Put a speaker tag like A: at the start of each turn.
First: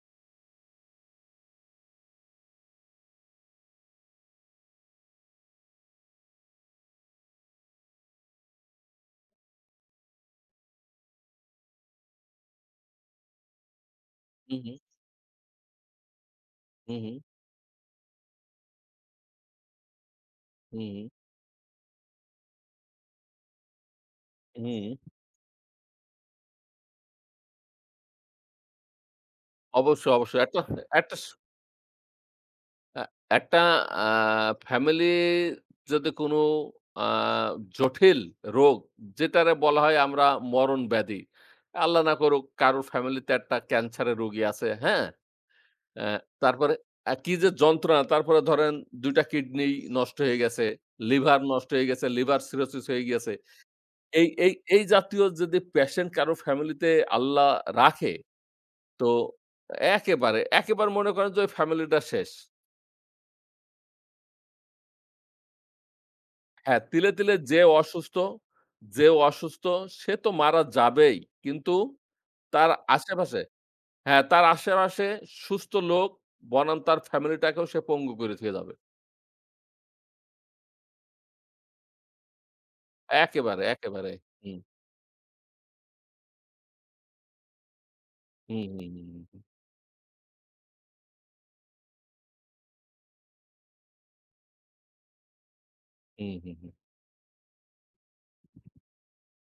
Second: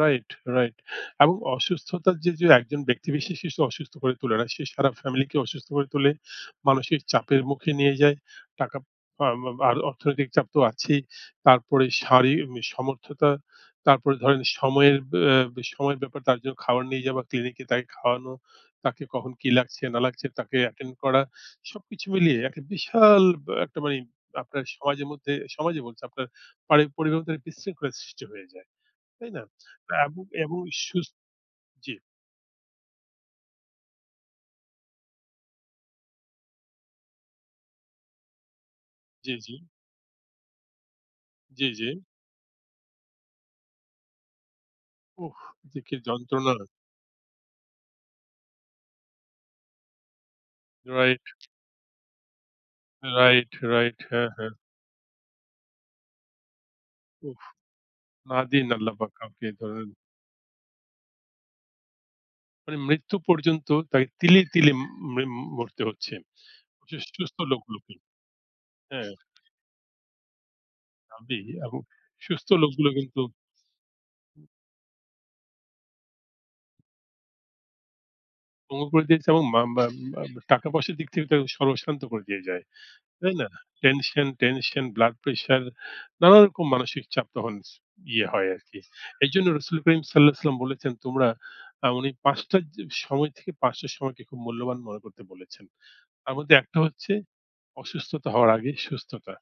A: Right, right, এবং অসুস্থতা যে, যে একজন ব্যক্তি বিশেষকে অসুস্থ করে তোলে না, সে সারা family কে অসুস্থ করে তোলে। মানসিক চাপের মুখে নিয়ে যায়। টাকা প [unintelligible] আর অর্থনৈতিক চাপ তো আছেই। তারপরে শারীরিক সমর্থতা। তারপরে ধরেন
B: উ হুম।
A: সময়ের, বে সময়ের ব্যাপার। তার জন্য খাবার
B: উ
A: নিয়ে
B: হুম।
A: যাওয়া, clinic এ তাকে খাওয়ানো, তাকে কখন কি লাগছে না লাগছে তাকে
B: হু,
A: attend
B: উম
A: করা। সবকিছু মিলিয়ে একটা বিশাল ব অ একটা মানি
B: হু,
A: আপনার সমাজের
B: উম
A: মধ্যে, সমাজে বলছি, আপনার পারি পরিবারের মধ্যে বিশৃঙ্খলা সৃষ্টি হয়ে যায়। তাই না? তা
B: অবশ্য,
A: এবং
B: অবশ্য।
A: এবং
B: একটা ফ
A: সুস্
B: একটা স
A: জি।
B: আ একটা অ্যা family যদি কোনো অ্যা জঠিল রোগ,
A: জি,
B: যেটারে
A: জি।
B: বলা হয় আমরা মরণব্যাধি।
A: জি, জি।
B: আল্লাহ না করুক কারো family তে একটা cancer এর রোগী আছে। হ্যাঁ?
A: উহ! যে কি
B: অ্যা
A: যন্ত্রণা!
B: তারপরে এ কি যে যন্ত্রণা! তারপরে ধরেন ২ টা kidney নষ্ট হয়ে গেছে,
A: Right।
B: liver নষ্ট হয়ে গেছে, liver cirrhosis হয়ে গিয়েছে।
A: Right, right।
B: এই
A: হ্যাঁ,
B: এই
A: হ্যাঁ।
B: এই জাতীয় যদি patient কারো family তে
A: উহ!
B: আল্লাহ রাখে,
A: না দিন
B: তো
A: আল্লাহপাক কাউকে, এই ধরনের
B: একেবারে, একেবারে মনে করেন যে ঐ family ডা শেষ।
A: মানে মৃত্যু পর্যন্ত তাকে তিলে, তিলে মিম মরতে হচ্ছে।
B: হ্যাঁ, তিলে, তিলে
A: সুস্থ
B: যে
A: লোকগুলোকে।
B: অসুস্থ যে
A: হ্যাঁ।
B: অসুস্থ সে তো মারা যাবেই।
A: হবেই
B: কিন্তু
A: এবং সুস্থ
B: তার
A: লোকগুলো কিন্তু
B: আশেপাশে হ্যাঁ, তার আশেপাশে সুস্থ লোক বনাম তার family-টাকেও সে পঙ্গু করে থুয়ে যাবে।
A: দমন করে দিয়েছে এবং মাম ব্যা আম আব টাকা পয়সার দিক থেকে কিন্তু সর্বস্বান্ত করে দিয়ে যায়। তাই না?
B: একেবারে, একেবারে।
A: Tension,
B: হুম।
A: tension, blood pressure নানারকম মানসিক চাপ তখন ইয়ে হয়
B: হু,
A: আরকি।
B: হু, হু, হু, হুম।
A: এইজন্য রাসূলুল করিম সাল্লাল্লাহু আলাইহি ওয়াসাল্লাম বলেছেন, তোমরা অ্যা উনি ৫ঃ০০ জ সময় থেকে, ৫ঃ০০ র সময়কে খুব মূল্যবান মনে করতে বলেছেন।
B: হু,
A: তার
B: হু,
A: মধ্যে
B: হুম।
A: একটা হচ্ছে অসুস্থতা হওয়ার আগে সুস্থতা।